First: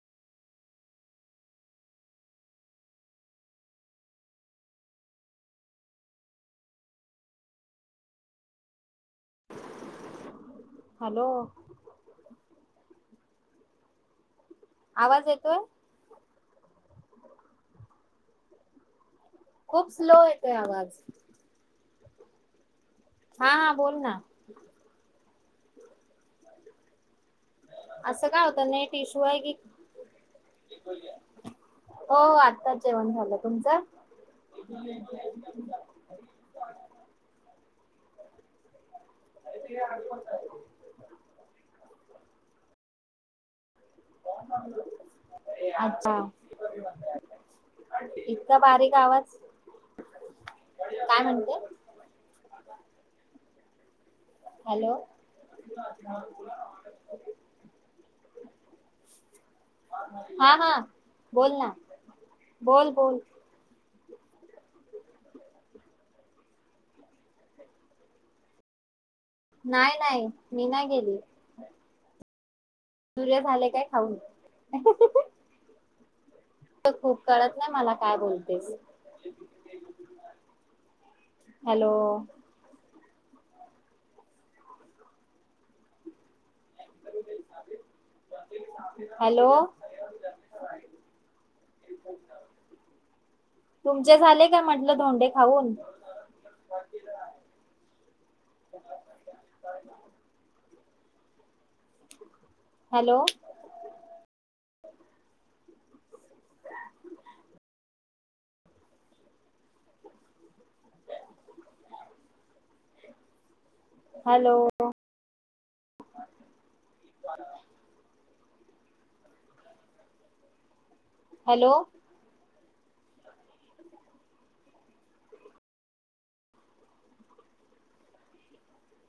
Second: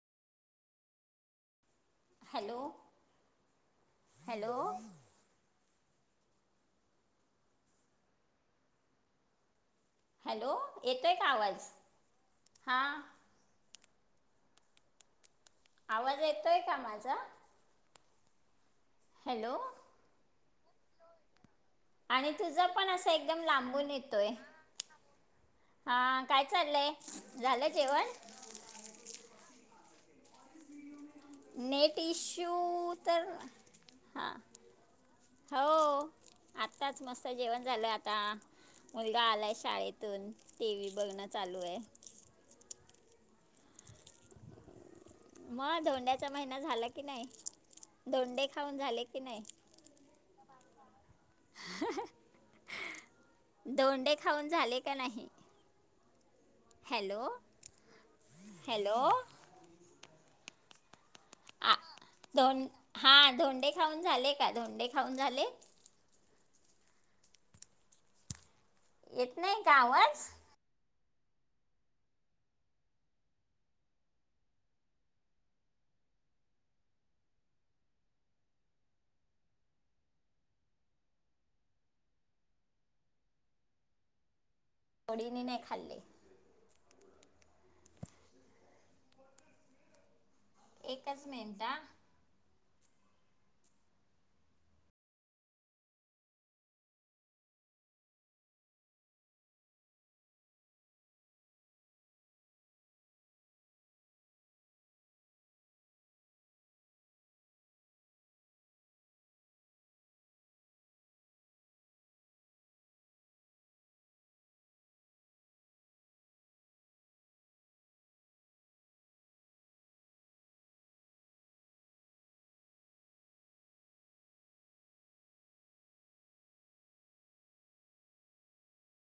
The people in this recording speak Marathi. हॅलो, [inaudible] हॅलो, [inaudible] हॅलो येतोय हॅलो का आवाज? [inaudible] हा. आवाज येतोय? आवाज येतोय का माझा? [inaudible] हॅलो [inaudible] खूप स्लो य ते आवाज, [inaudible] [inaudible] आणि तुझं पण असं एकदम हा हा लांबून बोल ना येतोय. [inaudible] हा, काय चाललंय? झालं [inaudible] जेवण असं काय होतं. नेट इश्यू आहे की [inaudible] नेट हो इशू आत्ताच जेवण तर झालं तुमचं [inaudible] हा [inaudible] हो [inaudible] आताच मस्त जेवण झालं आता [inaudible] मुलगा आलाय शाळेतून ते वही बघणं चालू आहे. [inaudible] [unintelligible] मग अच्छा धोंड्याचा महिना झाला की नाही. [inaudible] धोंडे इतका खाऊन बारीक झाले की आवाज नाही? [inaudible] काय म्हणत [inaudible] दोंडे खाऊन झाले का नाही. [inaudible] हा, हॅलो, [inaudible] हॅलो, हा [inaudible] हा बोल ना ों बोल हा बोल धोंडे खाऊन झाले का धोंडे खाऊन झाले येत का नाही नाही आवाज मी नाही गेली [unintelligible] सूर्य झाले काय खाऊन खूप कळत नाही मला काय बोलते हॅलो जोडीने नाही खाल्ली हॅलो एकच मिनट तुमचे झाले काय म्हटलं ोंडे खाऊन हॅलो हॅलो हॅलो